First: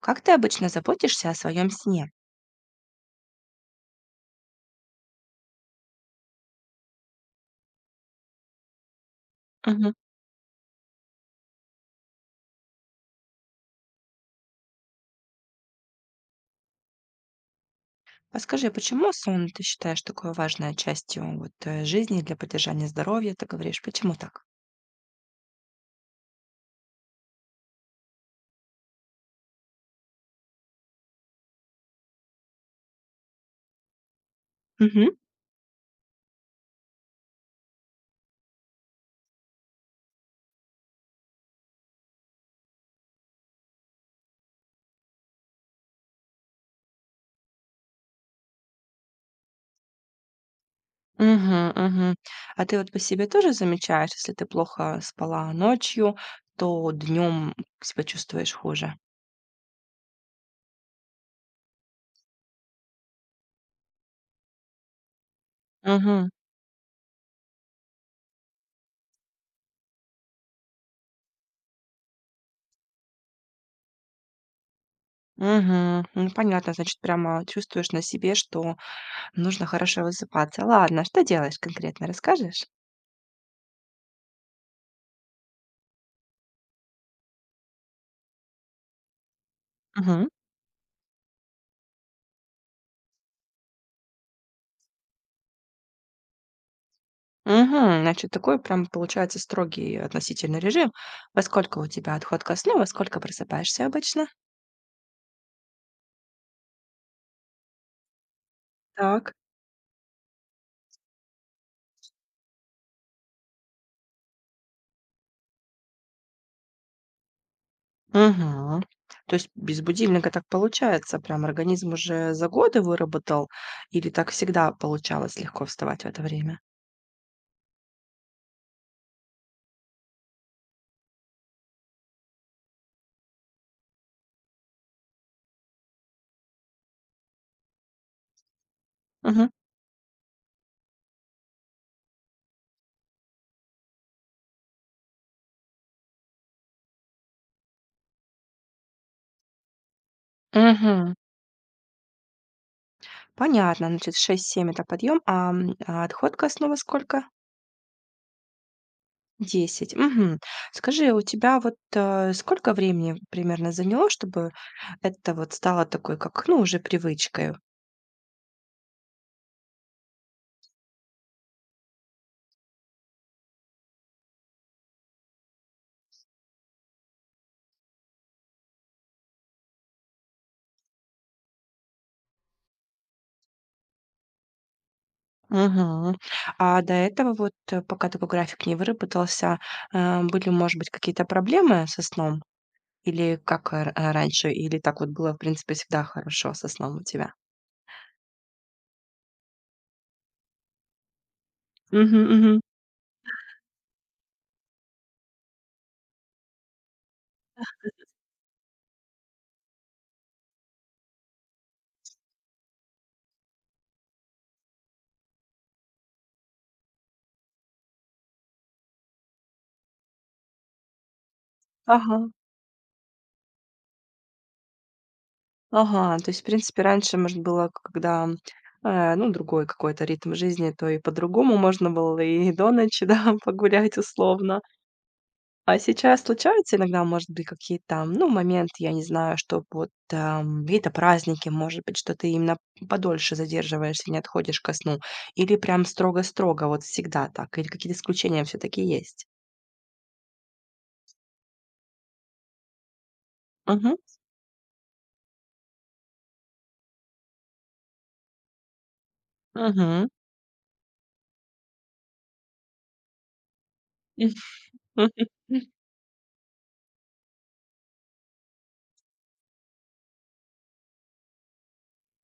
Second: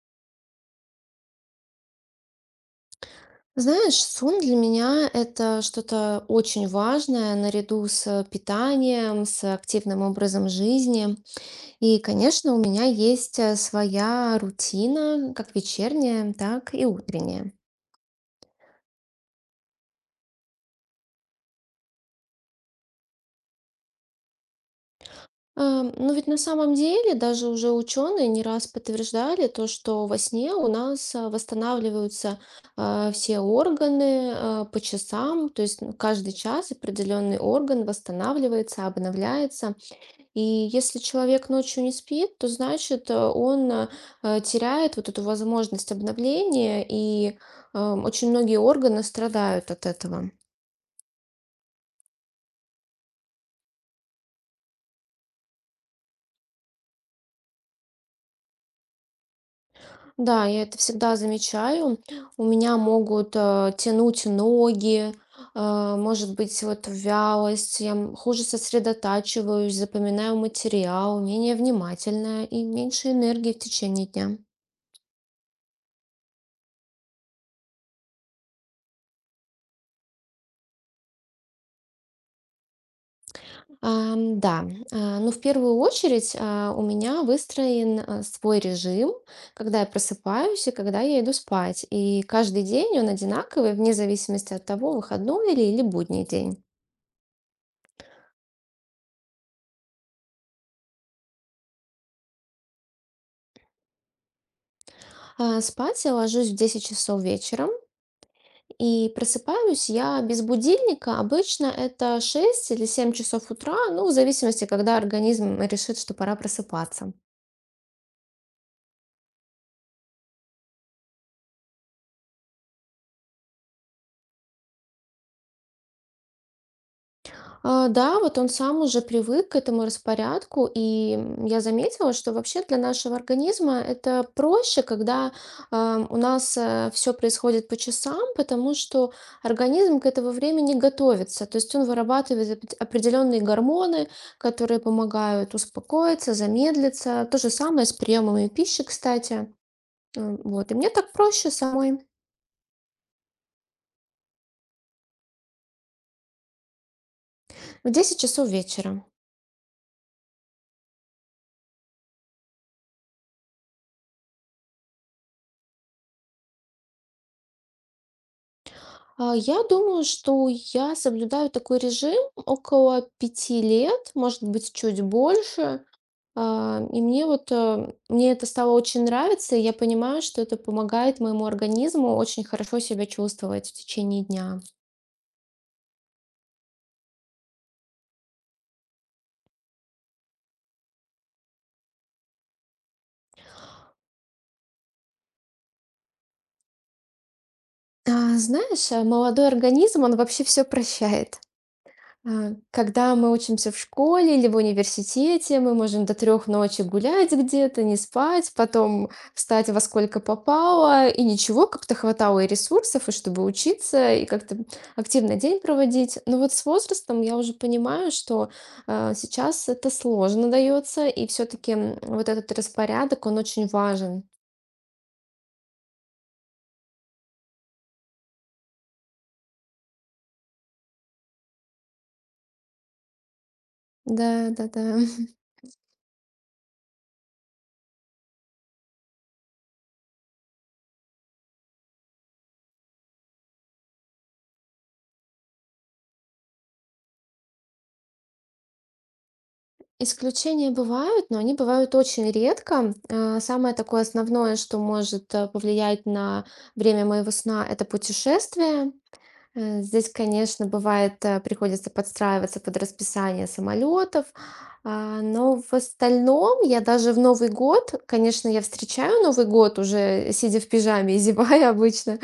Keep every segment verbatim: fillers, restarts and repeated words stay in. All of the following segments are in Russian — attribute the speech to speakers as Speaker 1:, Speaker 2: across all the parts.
Speaker 1: Как ты обычно заботишься о своем сне?
Speaker 2: Знаешь, сон для меня это что-то очень важное наряду с питанием, с
Speaker 1: Мгм.
Speaker 2: активным образом жизни. И, конечно, у меня есть э, своя рутина, как вечерняя, так и утренняя.
Speaker 1: Подскажи, почему сон ты считаешь такой важной частью вот, э, жизни для поддержания здоровья? Ты говоришь, почему так?
Speaker 2: А, Но ведь на самом деле даже уже ученые не раз подтверждали то, что во сне у нас а, восстанавливаются а, все органы а, по
Speaker 1: Мгм.
Speaker 2: часам, то есть ну, каждый час определенный орган восстанавливается, обновляется. И если человек ночью не спит, то значит, э, он э, э, теряет вот эту возможность обновления, и эм, очень многие органы страдают от этого.
Speaker 1: Мгм, мгм. А ты вот по себе тоже замечаешь, если ты плохо спала ночью, то днем себя чувствуешь хуже?
Speaker 2: Да, я это всегда замечаю. У меня могут э, тянуть ноги, э,
Speaker 1: Мгм,
Speaker 2: может быть, вот вялость, я м- хуже сосредотачиваюсь, запоминаю материал, менее внимательная и меньше энергии в течение дня.
Speaker 1: мгм. Ну, понятно, значит, прямо чувствуешь на себе, что нужно хорошо высыпаться. Ладно, что делаешь конкретно, расскажешь?
Speaker 2: Ам, Да. А, ну, в первую очередь а, у меня выстроен а, свой режим, когда я
Speaker 1: Мгм.
Speaker 2: просыпаюсь и когда я иду спать. И каждый день он одинаковый, вне зависимости от того, выходной или, или будний день.
Speaker 1: Мгм. Значит, такой прям получается строгий относительно режим. Во сколько у тебя отходка ко во сколько просыпаешься обычно?
Speaker 2: А, Спать я ложусь в десять часов вечером и
Speaker 1: Так.
Speaker 2: просыпаюсь я без будильника. Обычно это шесть или семь часов утра, ну в зависимости, когда организм решит, что пора просыпаться.
Speaker 1: Мгм. То есть без будильника так получается, прям организм уже за годы выработал или так всегда получалось легко вставать в это время?
Speaker 2: А, Да, вот он сам уже привык к этому распорядку, и м, я заметила, что вообще для нашего организма это проще, когда а, у нас все происходит по часам, потому что
Speaker 1: Мгм.
Speaker 2: организм к этому времени готовится, то есть он вырабатывает опре- определенные гормоны, которые помогают успокоиться, замедлиться. То же самое с приемами пищи, кстати. М, Вот, и мне так
Speaker 1: Мгм.
Speaker 2: проще самой
Speaker 1: Понятно, значит, шесть-семь это подъем, а, м, а отход ко сколько?
Speaker 2: в десять часов вечера.
Speaker 1: Десять. Мгм. Скажи, у тебя вот, э, сколько времени примерно заняло, чтобы это вот стало такой, как, ну, уже привычкой?
Speaker 2: А, я думаю, что я соблюдаю такой режим около пяти лет, может быть, чуть больше. А, и мне вот, э, мне это стало очень нравиться, и я понимаю, что это помогает моему организму очень хорошо себя чувствовать в течение дня.
Speaker 1: Мгм. А до этого вот, э, пока такой график не выработался, э, были, может быть, какие-то проблемы со сном? Или как э, раньше? Или так вот было, в принципе, всегда хорошо со сном у тебя?
Speaker 2: А, знаешь, э, молодой организм, он вообще все прощает.
Speaker 1: Мгм,
Speaker 2: А,
Speaker 1: мгм.
Speaker 2: Когда мы учимся в школе или в университете, мы можем до трех ночи гулять где-то, не спать, потом встать во сколько попало, и ничего, как-то хватало и ресурсов, и чтобы учиться, и как-то активно день проводить. Но вот с возрастом я уже понимаю, что а, сейчас это сложно дается, и все-таки
Speaker 1: Ага.
Speaker 2: вот этот распорядок, он очень важен.
Speaker 1: Ага, то есть, в принципе, раньше, может, было, к когда, э, ну, другой какой-то ритм жизни, то и по-другому можно было и до ночи, да, погулять
Speaker 2: Да,
Speaker 1: условно.
Speaker 2: да, да.
Speaker 1: А сейчас случаются иногда, может быть, какие-то там, ну, моменты, я не знаю, что вот там какие-то праздники, может быть, что ты именно подольше задерживаешься, не отходишь ко сну? Или прям строго-строго, вот всегда так? Или какие-то исключения все таки есть?
Speaker 2: Исключения бывают, но они бывают очень редко. А, Самое
Speaker 1: Мгм,
Speaker 2: такое основное, что может э, повлиять на время моего сна, это путешествие. Э,
Speaker 1: мгм.
Speaker 2: Здесь, конечно, бывает, э, приходится подстраиваться под расписание самолетов, а, но в остальном я даже в Новый год, конечно, я встречаю Новый год уже сидя в пижаме и зевая обычно,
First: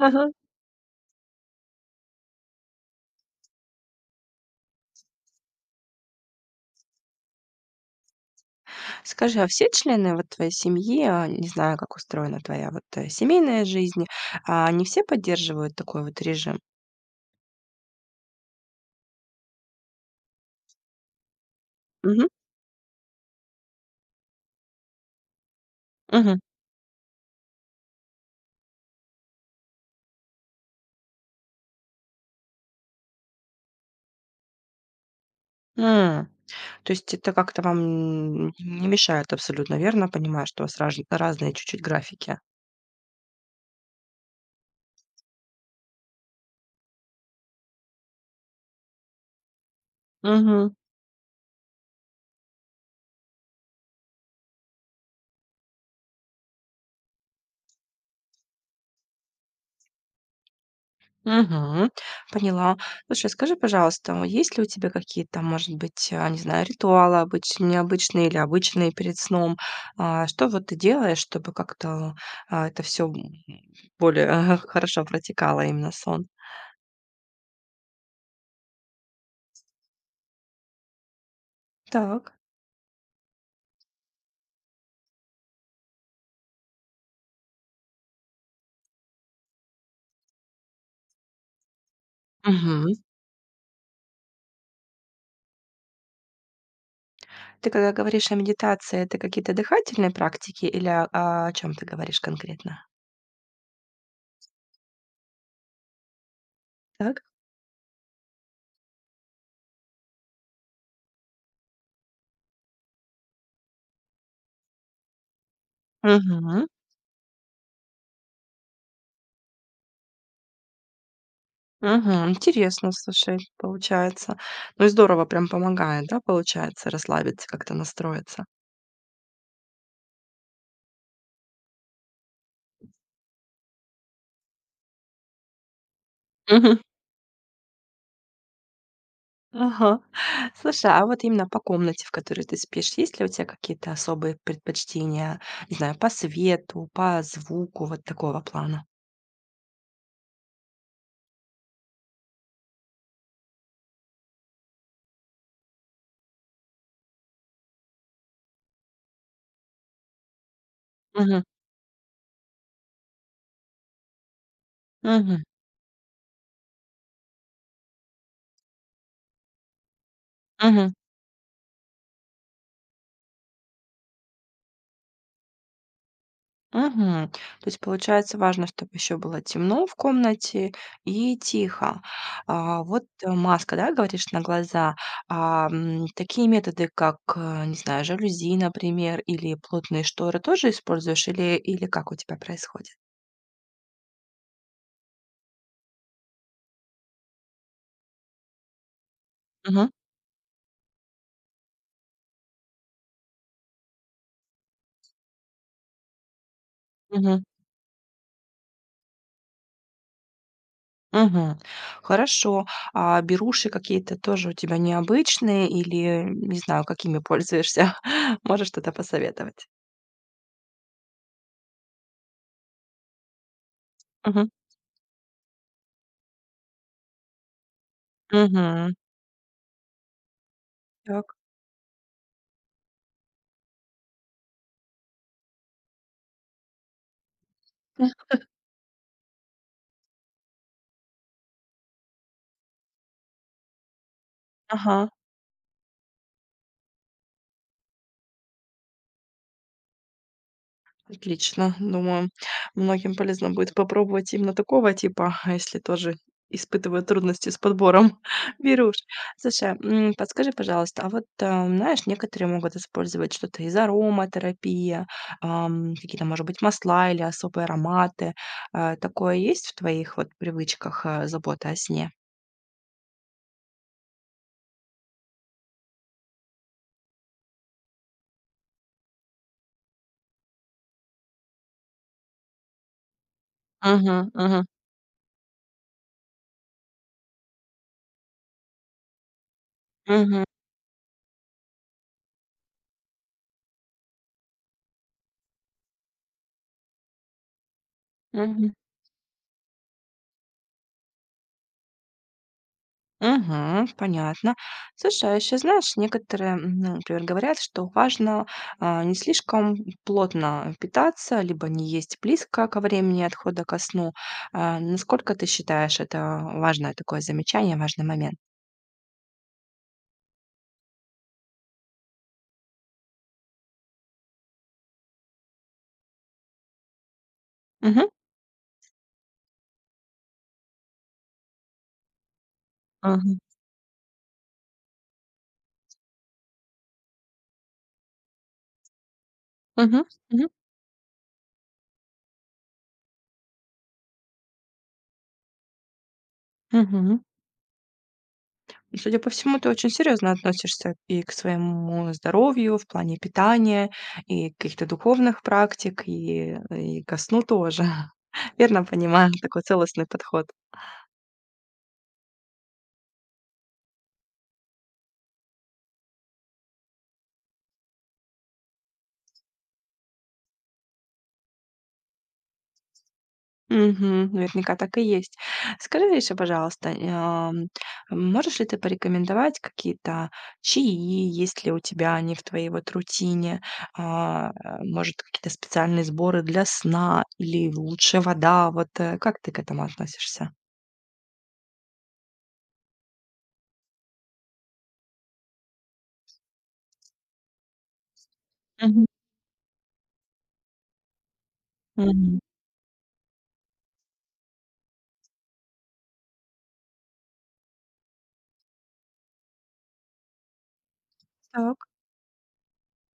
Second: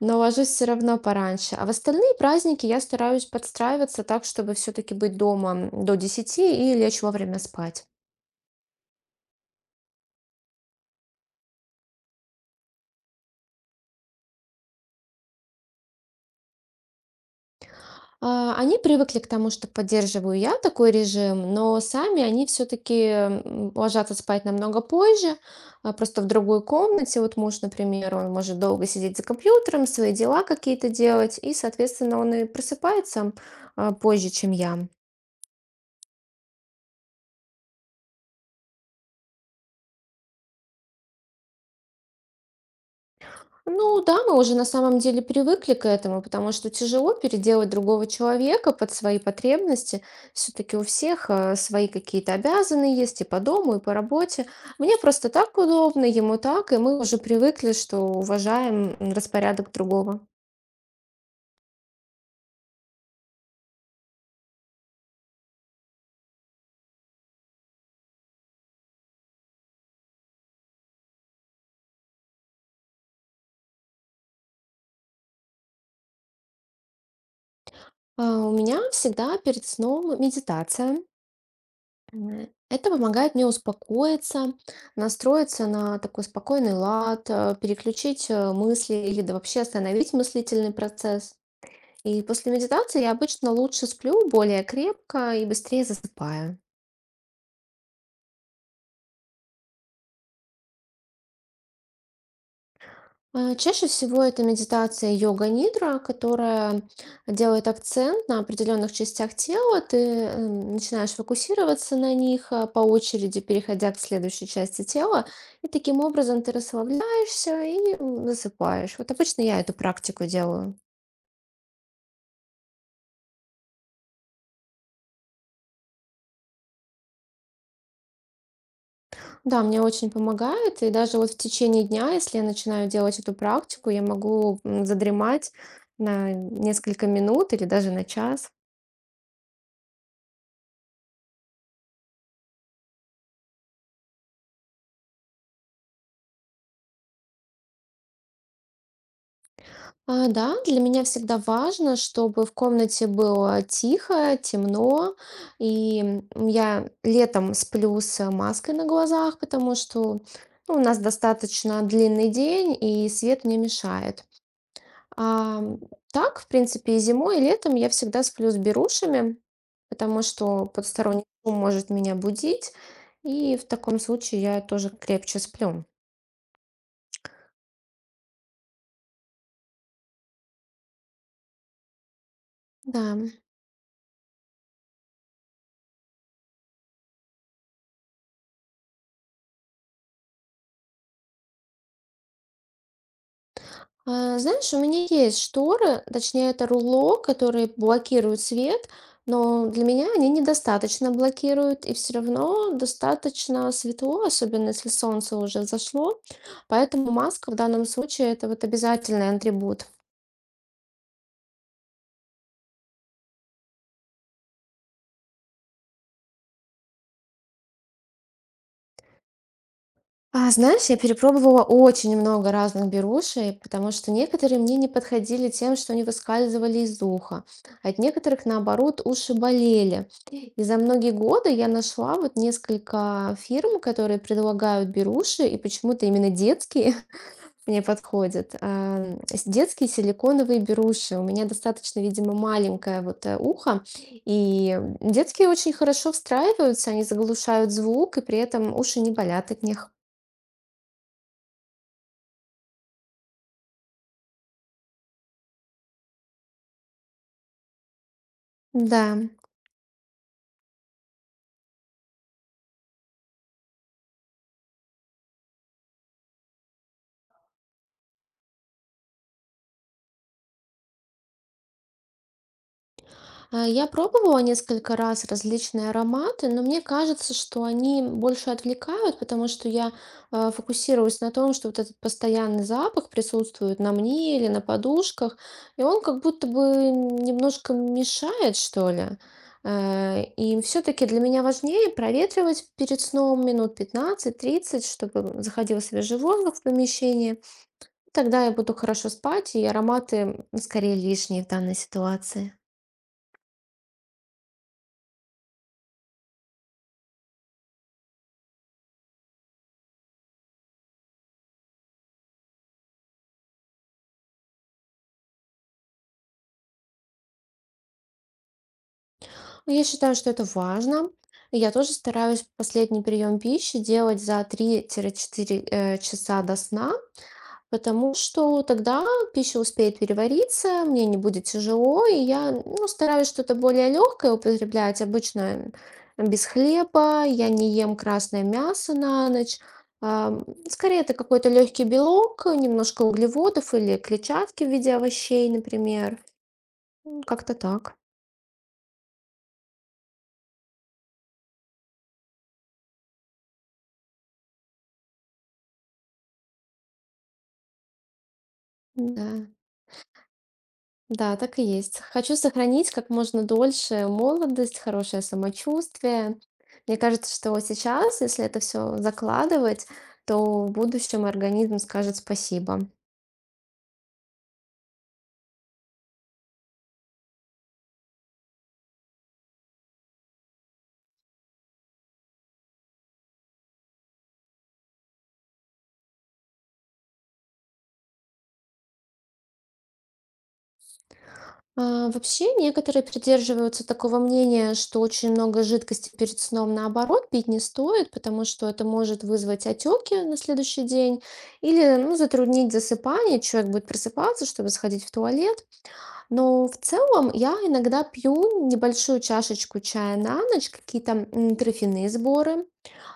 Speaker 2: но ложусь все равно пораньше. А в остальные праздники я стараюсь подстраиваться так, чтобы все-таки быть дома м, до десяти и лечь вовремя спать.
Speaker 1: Скажи, а все члены вот твоей семьи, а, не знаю, как устроена твоя вот, э, семейная жизнь, а, они все поддерживают такой вот режим?
Speaker 2: А, Они привыкли к тому, что поддерживаю я такой режим, но сами
Speaker 1: Мгм,
Speaker 2: они все-таки ложатся спать намного позже, а, просто в
Speaker 1: мгм.
Speaker 2: другой комнате. Вот муж, например, он может долго сидеть за компьютером, свои дела какие-то делать, и, соответственно, он и просыпается а, позже, чем я.
Speaker 1: М. То есть это как-то вам, м, не мешает абсолютно, верно понимаю, что у вас раж разные чуть-чуть графики?
Speaker 2: Ну да, мы уже на самом деле привыкли к этому, потому что тяжело переделать другого человека под свои потребности.
Speaker 1: Мгм.
Speaker 2: Все-таки у всех э, свои какие-то обязаны есть и по дому, и по работе. Мне просто так удобно, ему так, и мы уже привыкли, что уважаем м, распорядок другого.
Speaker 1: Мгм. Поняла. Слушай, скажи, пожалуйста, м, есть ли у тебя какие-то, может быть, а, не знаю, ритуалы обычные, необычные или обычные перед сном? А, Что вот ты делаешь, чтобы как-то а, это все более хорошо протекало именно сон?
Speaker 2: А у меня всегда перед сном медитация.
Speaker 1: Так.
Speaker 2: М, Это помогает мне успокоиться, настроиться на такой спокойный лад, э, переключить э, мысли или да вообще остановить мыслительный процесс. И после
Speaker 1: Мгм.
Speaker 2: медитации я обычно лучше сплю, более крепко и быстрее засыпаю.
Speaker 1: Ты когда говоришь о медитации, это какие-то дыхательные практики или о, о чем ты говоришь конкретно?
Speaker 2: А, Чаще всего это медитация йога-нидра, которая
Speaker 1: Так.
Speaker 2: делает акцент на определенных частях тела. Ты эм, начинаешь фокусироваться на них а, по очереди, переходя к следующей части тела. И таким образом ты
Speaker 1: Мгм.
Speaker 2: расслабляешься и м, засыпаешь. Вот обычно я эту практику делаю.
Speaker 1: Мгм. Интересно, слушай, получается. Ну и здорово, прям помогает, да, получается, расслабиться, как-то настроиться.
Speaker 2: Да, мне очень помогает. И даже вот в течение дня, если я начинаю делать эту практику, я могу м, задремать на
Speaker 1: Мгм.
Speaker 2: несколько минут или даже на час.
Speaker 1: Ага. Слушай, а вот именно по комнате, в которой ты спишь, есть ли у тебя какие-то особые предпочтения, не знаю, по свету, по звуку, вот такого плана?
Speaker 2: А, да, для меня всегда важно, чтобы в комнате было тихо, темно. И м, я летом сплю с маской на глазах, потому что ну, у нас
Speaker 1: Мгм.
Speaker 2: достаточно длинный день, и свет мне мешает.
Speaker 1: Мгм.
Speaker 2: Ам, так, в принципе, и зимой, и летом я всегда сплю с берушами, потому что
Speaker 1: Мгм.
Speaker 2: подсторонний шум может меня будить, и в таком случае я тоже крепче сплю.
Speaker 1: Мгм. То есть, получается, важно, чтобы еще было темно в комнате и тихо. А, вот,
Speaker 2: Да.
Speaker 1: э, маска, да, говоришь, на глаза. А, м, такие методы, как, э, не знаю, жалюзи, например, или плотные шторы тоже используешь или или как у тебя происходит?
Speaker 2: А, знаешь, у меня есть шторы, точнее, это руло, которые блокируют свет, но для
Speaker 1: Мгм.
Speaker 2: меня они недостаточно блокируют, и все равно достаточно светло, особенно если солнце уже взошло. Поэтому
Speaker 1: Мгм.
Speaker 2: маска в данном случае это вот обязательный атрибут.
Speaker 1: Мгм. Хорошо. А беруши какие-то тоже у тебя необычные или, не знаю, какими пользуешься? Можешь что-то посоветовать?
Speaker 2: А, знаешь, я перепробовала очень много разных берушей, потому что
Speaker 1: Мгм.
Speaker 2: некоторые мне не подходили тем, что они выскальзывали из уха. А От некоторых,
Speaker 1: Мгм.
Speaker 2: наоборот, уши болели. И за многие
Speaker 1: Так.
Speaker 2: годы я нашла вот несколько фирм, которые предлагают беруши, и почему-то именно детские мне подходят. А, с- Детские силиконовые беруши. У меня достаточно, видимо, маленькое вот э, ухо, и
Speaker 1: Ага.
Speaker 2: детские очень хорошо встраиваются, они заглушают звук, и при этом уши не болят от них.
Speaker 1: Отлично. Думаю, многим полезно будет попробовать именно такого типа, а если тоже испытывают трудности с подбором беруш.
Speaker 2: Да.
Speaker 1: Слушай, м, подскажи, пожалуйста, а вот, а, знаешь, некоторые могут использовать что-то из ароматерапии, ам, какие-то, может быть, масла или особые ароматы. А, такое есть в твоих вот привычках, а, забота о сне?
Speaker 2: А, я пробовала несколько раз различные ароматы, но мне кажется, что они больше отвлекают, потому что я а, фокусируюсь на том, что вот этот постоянный запах присутствует на
Speaker 1: Угу,
Speaker 2: мне или на
Speaker 1: угу,
Speaker 2: подушках, и он как будто бы немножко мешает, что ли. Э,
Speaker 1: угу,
Speaker 2: И все-таки для меня важнее проветривать перед сном минут пятнадцать тридцать, чтобы заходил свежий воздух в помещение. Тогда я
Speaker 1: мгм.
Speaker 2: буду хорошо спать, и ароматы м, скорее лишние в данной ситуации.
Speaker 1: Мгм. Понятно. Слушай, а еще, знаешь, некоторые, м, ну, например, говорят, что важно, а, не слишком плотно питаться, либо не есть близко ко времени отхода ко сну. А, насколько ты считаешь это важное такое замечание, важный момент?
Speaker 2: Ну, я считаю, что это важно. И я тоже стараюсь последний прием пищи делать за три-четыре э, часа до сна,
Speaker 1: Мгм.
Speaker 2: потому что тогда пища успеет перевариться, мне не будет тяжело, и я ну, стараюсь
Speaker 1: Мгм.
Speaker 2: что-то более легкое употреблять. Обычно без хлеба, я не ем красное мясо на ночь.
Speaker 1: Мгм.
Speaker 2: Ам,
Speaker 1: Мгм.
Speaker 2: Скорее, это какой-то легкий белок, немножко углеводов или клетчатки в виде овощей, например. М, Как-то так.
Speaker 1: И, Судя по всему, ты очень серьезно относишься и к своему здоровью в плане питания, и каких-то духовных практик, и, и ко сну тоже. Верно понимаю,
Speaker 2: Да.
Speaker 1: такой целостный подход.
Speaker 2: Да, так и есть. Хочу сохранить как можно дольше молодость, хорошее самочувствие. Мне кажется, что сейчас, если это все закладывать, то в будущем организм скажет спасибо.
Speaker 1: Мгм. Наверняка так и есть. Скажи еще, пожалуйста, ам, можешь ли ты порекомендовать какие-то чаи, есть ли у тебя они в твоей вот рутине? А, э, может, какие-то специальные сборы для сна или лучше вода? Вот, э, как ты к этому относишься?
Speaker 2: А, вообще, некоторые придерживаются такого мнения, что очень много жидкости перед сном наоборот пить не стоит, потому что это
Speaker 1: Мгм.
Speaker 2: может вызвать отеки на следующий день или ну,
Speaker 1: Мгм.
Speaker 2: затруднить засыпание. Человек будет просыпаться, чтобы сходить в туалет. Но в целом, я иногда пью небольшую чашечку чая на ночь, какие-то м,
Speaker 1: Так.
Speaker 2: трофяные сборы.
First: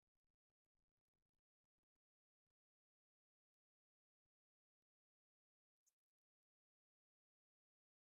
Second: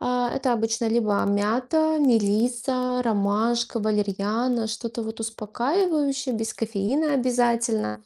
Speaker 2: А, Это обычно либо мята, мелиса, ромашка, валерьяна, что-то вот успокаивающее, без кофеина обязательно.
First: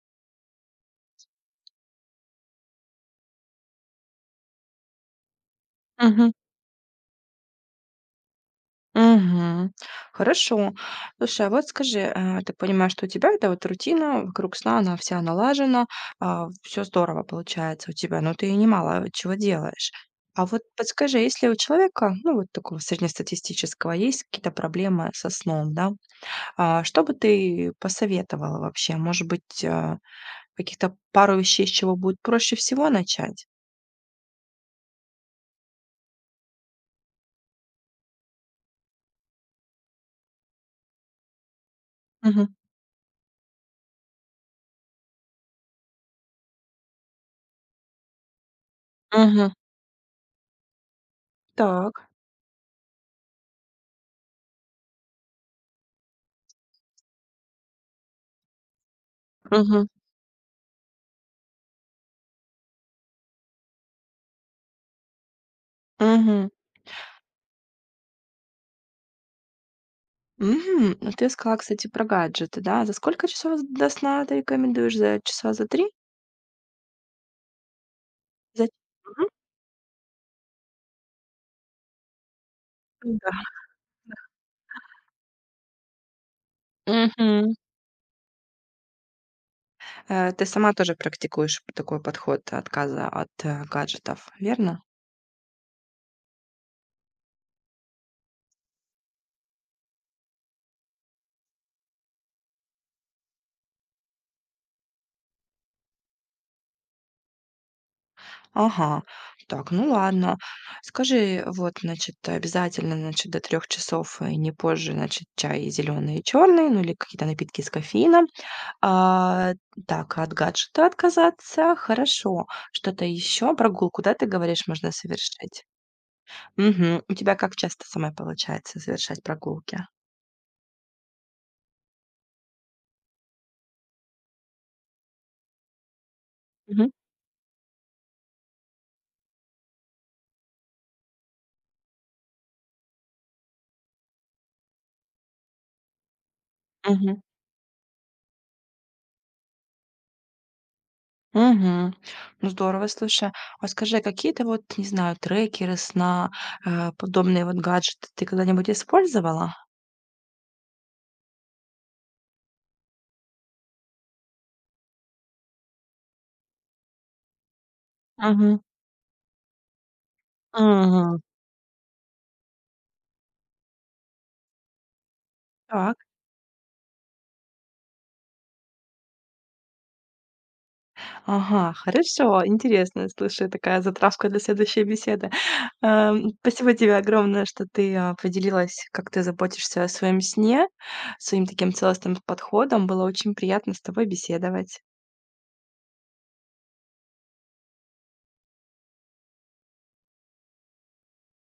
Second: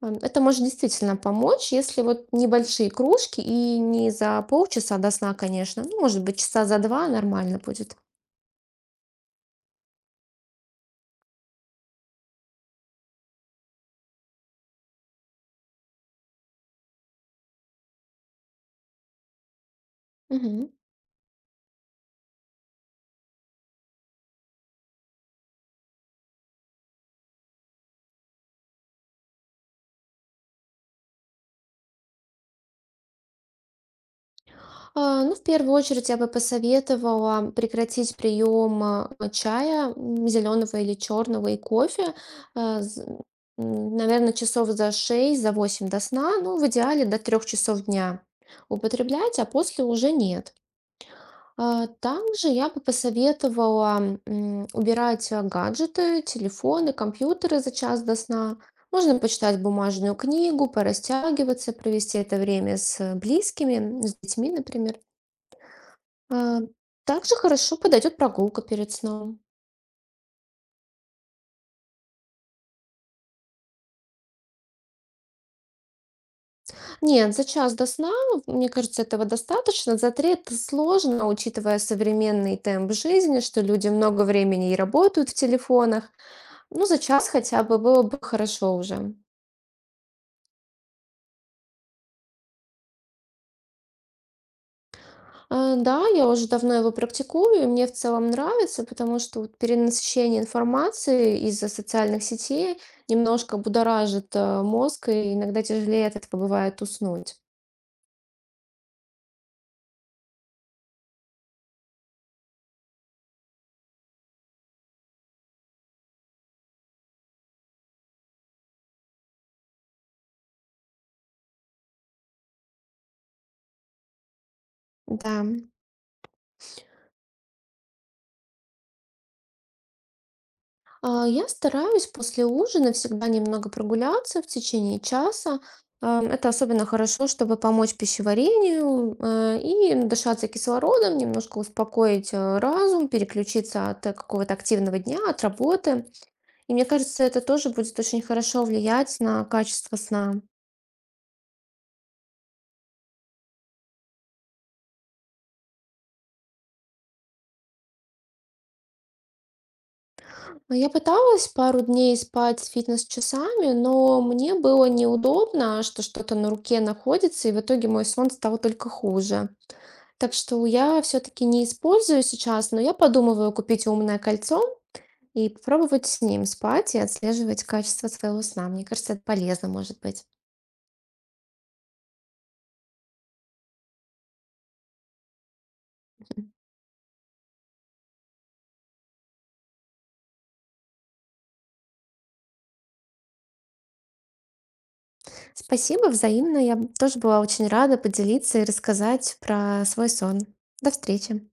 Speaker 2: Ам, Это может действительно помочь, если вот небольшие кружки и не за полчаса до сна, конечно. Ну, может
Speaker 1: Мгм.
Speaker 2: быть, часа за два нормально будет.
Speaker 1: Мгм. Хорошо. Слушай, а вот скажи, э, ты понимаешь, что у тебя эта вот рутина вокруг сна, она вся налажена, все здорово получается у тебя, но ты немало чего делаешь. А вот подскажи, если у человека, ну, вот такого среднестатистического, есть какие-то проблемы со сном, да, а, что бы ты посоветовала вообще? Может быть, а, каких-то пару вещей, с чего будет проще всего начать?
Speaker 2: А, Ну, в первую очередь я бы посоветовала прекратить прием а, чая зеленого или черного и кофе,
Speaker 1: Мгм.
Speaker 2: наверное, часов за шесть, за восемь до сна, ну, в идеале до трех часов дня употреблять, а
Speaker 1: Мгм.
Speaker 2: после уже нет. А,
Speaker 1: Так.
Speaker 2: Также я бы посоветовала м, убирать а, гаджеты, телефоны, компьютеры за час до сна. Можно почитать
Speaker 1: Мгм.
Speaker 2: бумажную книгу, порастягиваться, провести это время с э, близкими, с детьми, например.
Speaker 1: Мгм.
Speaker 2: А, также хорошо подойдет прогулка перед сном.
Speaker 1: Мгм. Ну, ты сказала, кстати, про гаджеты, да. За сколько часов до сна ты рекомендуешь? За часа за три?
Speaker 2: Нет, за час до сна,
Speaker 1: За
Speaker 2: мне кажется, этого
Speaker 1: Мгм.
Speaker 2: достаточно. За три это сложно, учитывая современный темп жизни,
Speaker 1: Да.
Speaker 2: что люди много времени и работают в телефонах. Ну, за час
Speaker 1: Мгм.
Speaker 2: хотя бы было бы хорошо уже.
Speaker 1: Э, ты сама тоже практикуешь такой подход отказа от, э, гаджетов, верно?
Speaker 2: А, да, я уже давно его практикую, и мне в целом нравится, потому что вот перенасыщение информации из-за социальных сетей немножко будоражит, э, мозг, и иногда тяжелее от этого бывает уснуть.
Speaker 1: Ага. Так, ну ладно. Скажи, вот, значит, обязательно, значит, до трех часов и не позже, значит, чай зеленый и черный, ну, или какие-то напитки с кофеином. А, так, от гаджета отказаться, хорошо. Что-то еще? Прогулку, да, ты говоришь, можно
Speaker 2: Да.
Speaker 1: совершить? Мгм. У тебя как часто самой получается совершать прогулки?
Speaker 2: А, Я стараюсь после ужина всегда немного прогуляться в течение часа. Ам, Это особенно
Speaker 1: Мгм.
Speaker 2: хорошо, чтобы помочь пищеварению э, и дышаться кислородом, немножко успокоить э, разум, переключиться от э, какого-то активного дня, от работы. И мне
Speaker 1: Мгм.
Speaker 2: кажется, это тоже будет очень хорошо влиять на качество сна.
Speaker 1: Мгм. Ну, здорово, слушай. А скажи, какие-то вот, не знаю, трекеры сна, э, подобные вот гаджеты ты когда-нибудь использовала?
Speaker 2: А Я пыталась пару дней спать с фитнес-часами, но мне было неудобно, что что-то на руке находится, и в итоге мой сон
Speaker 1: Мгм.
Speaker 2: стал только хуже. Так что я
Speaker 1: Мгм.
Speaker 2: все-таки не использую сейчас, но я подумываю купить умное кольцо и
Speaker 1: Так.
Speaker 2: попробовать с ним спать и отслеживать качество своего сна. Мне кажется, это полезно может быть.
Speaker 1: Ага, хорошо, интересно. Слушай, такая затравка для следующей беседы. Эм, спасибо тебе огромное, что ты, а, поделилась, как ты заботишься о своем сне, своим таким целостным подходом. Было очень приятно с тобой беседовать.
Speaker 2: Спасибо, взаимно. Я тоже была очень рада поделиться и рассказать про свой сон. До встречи.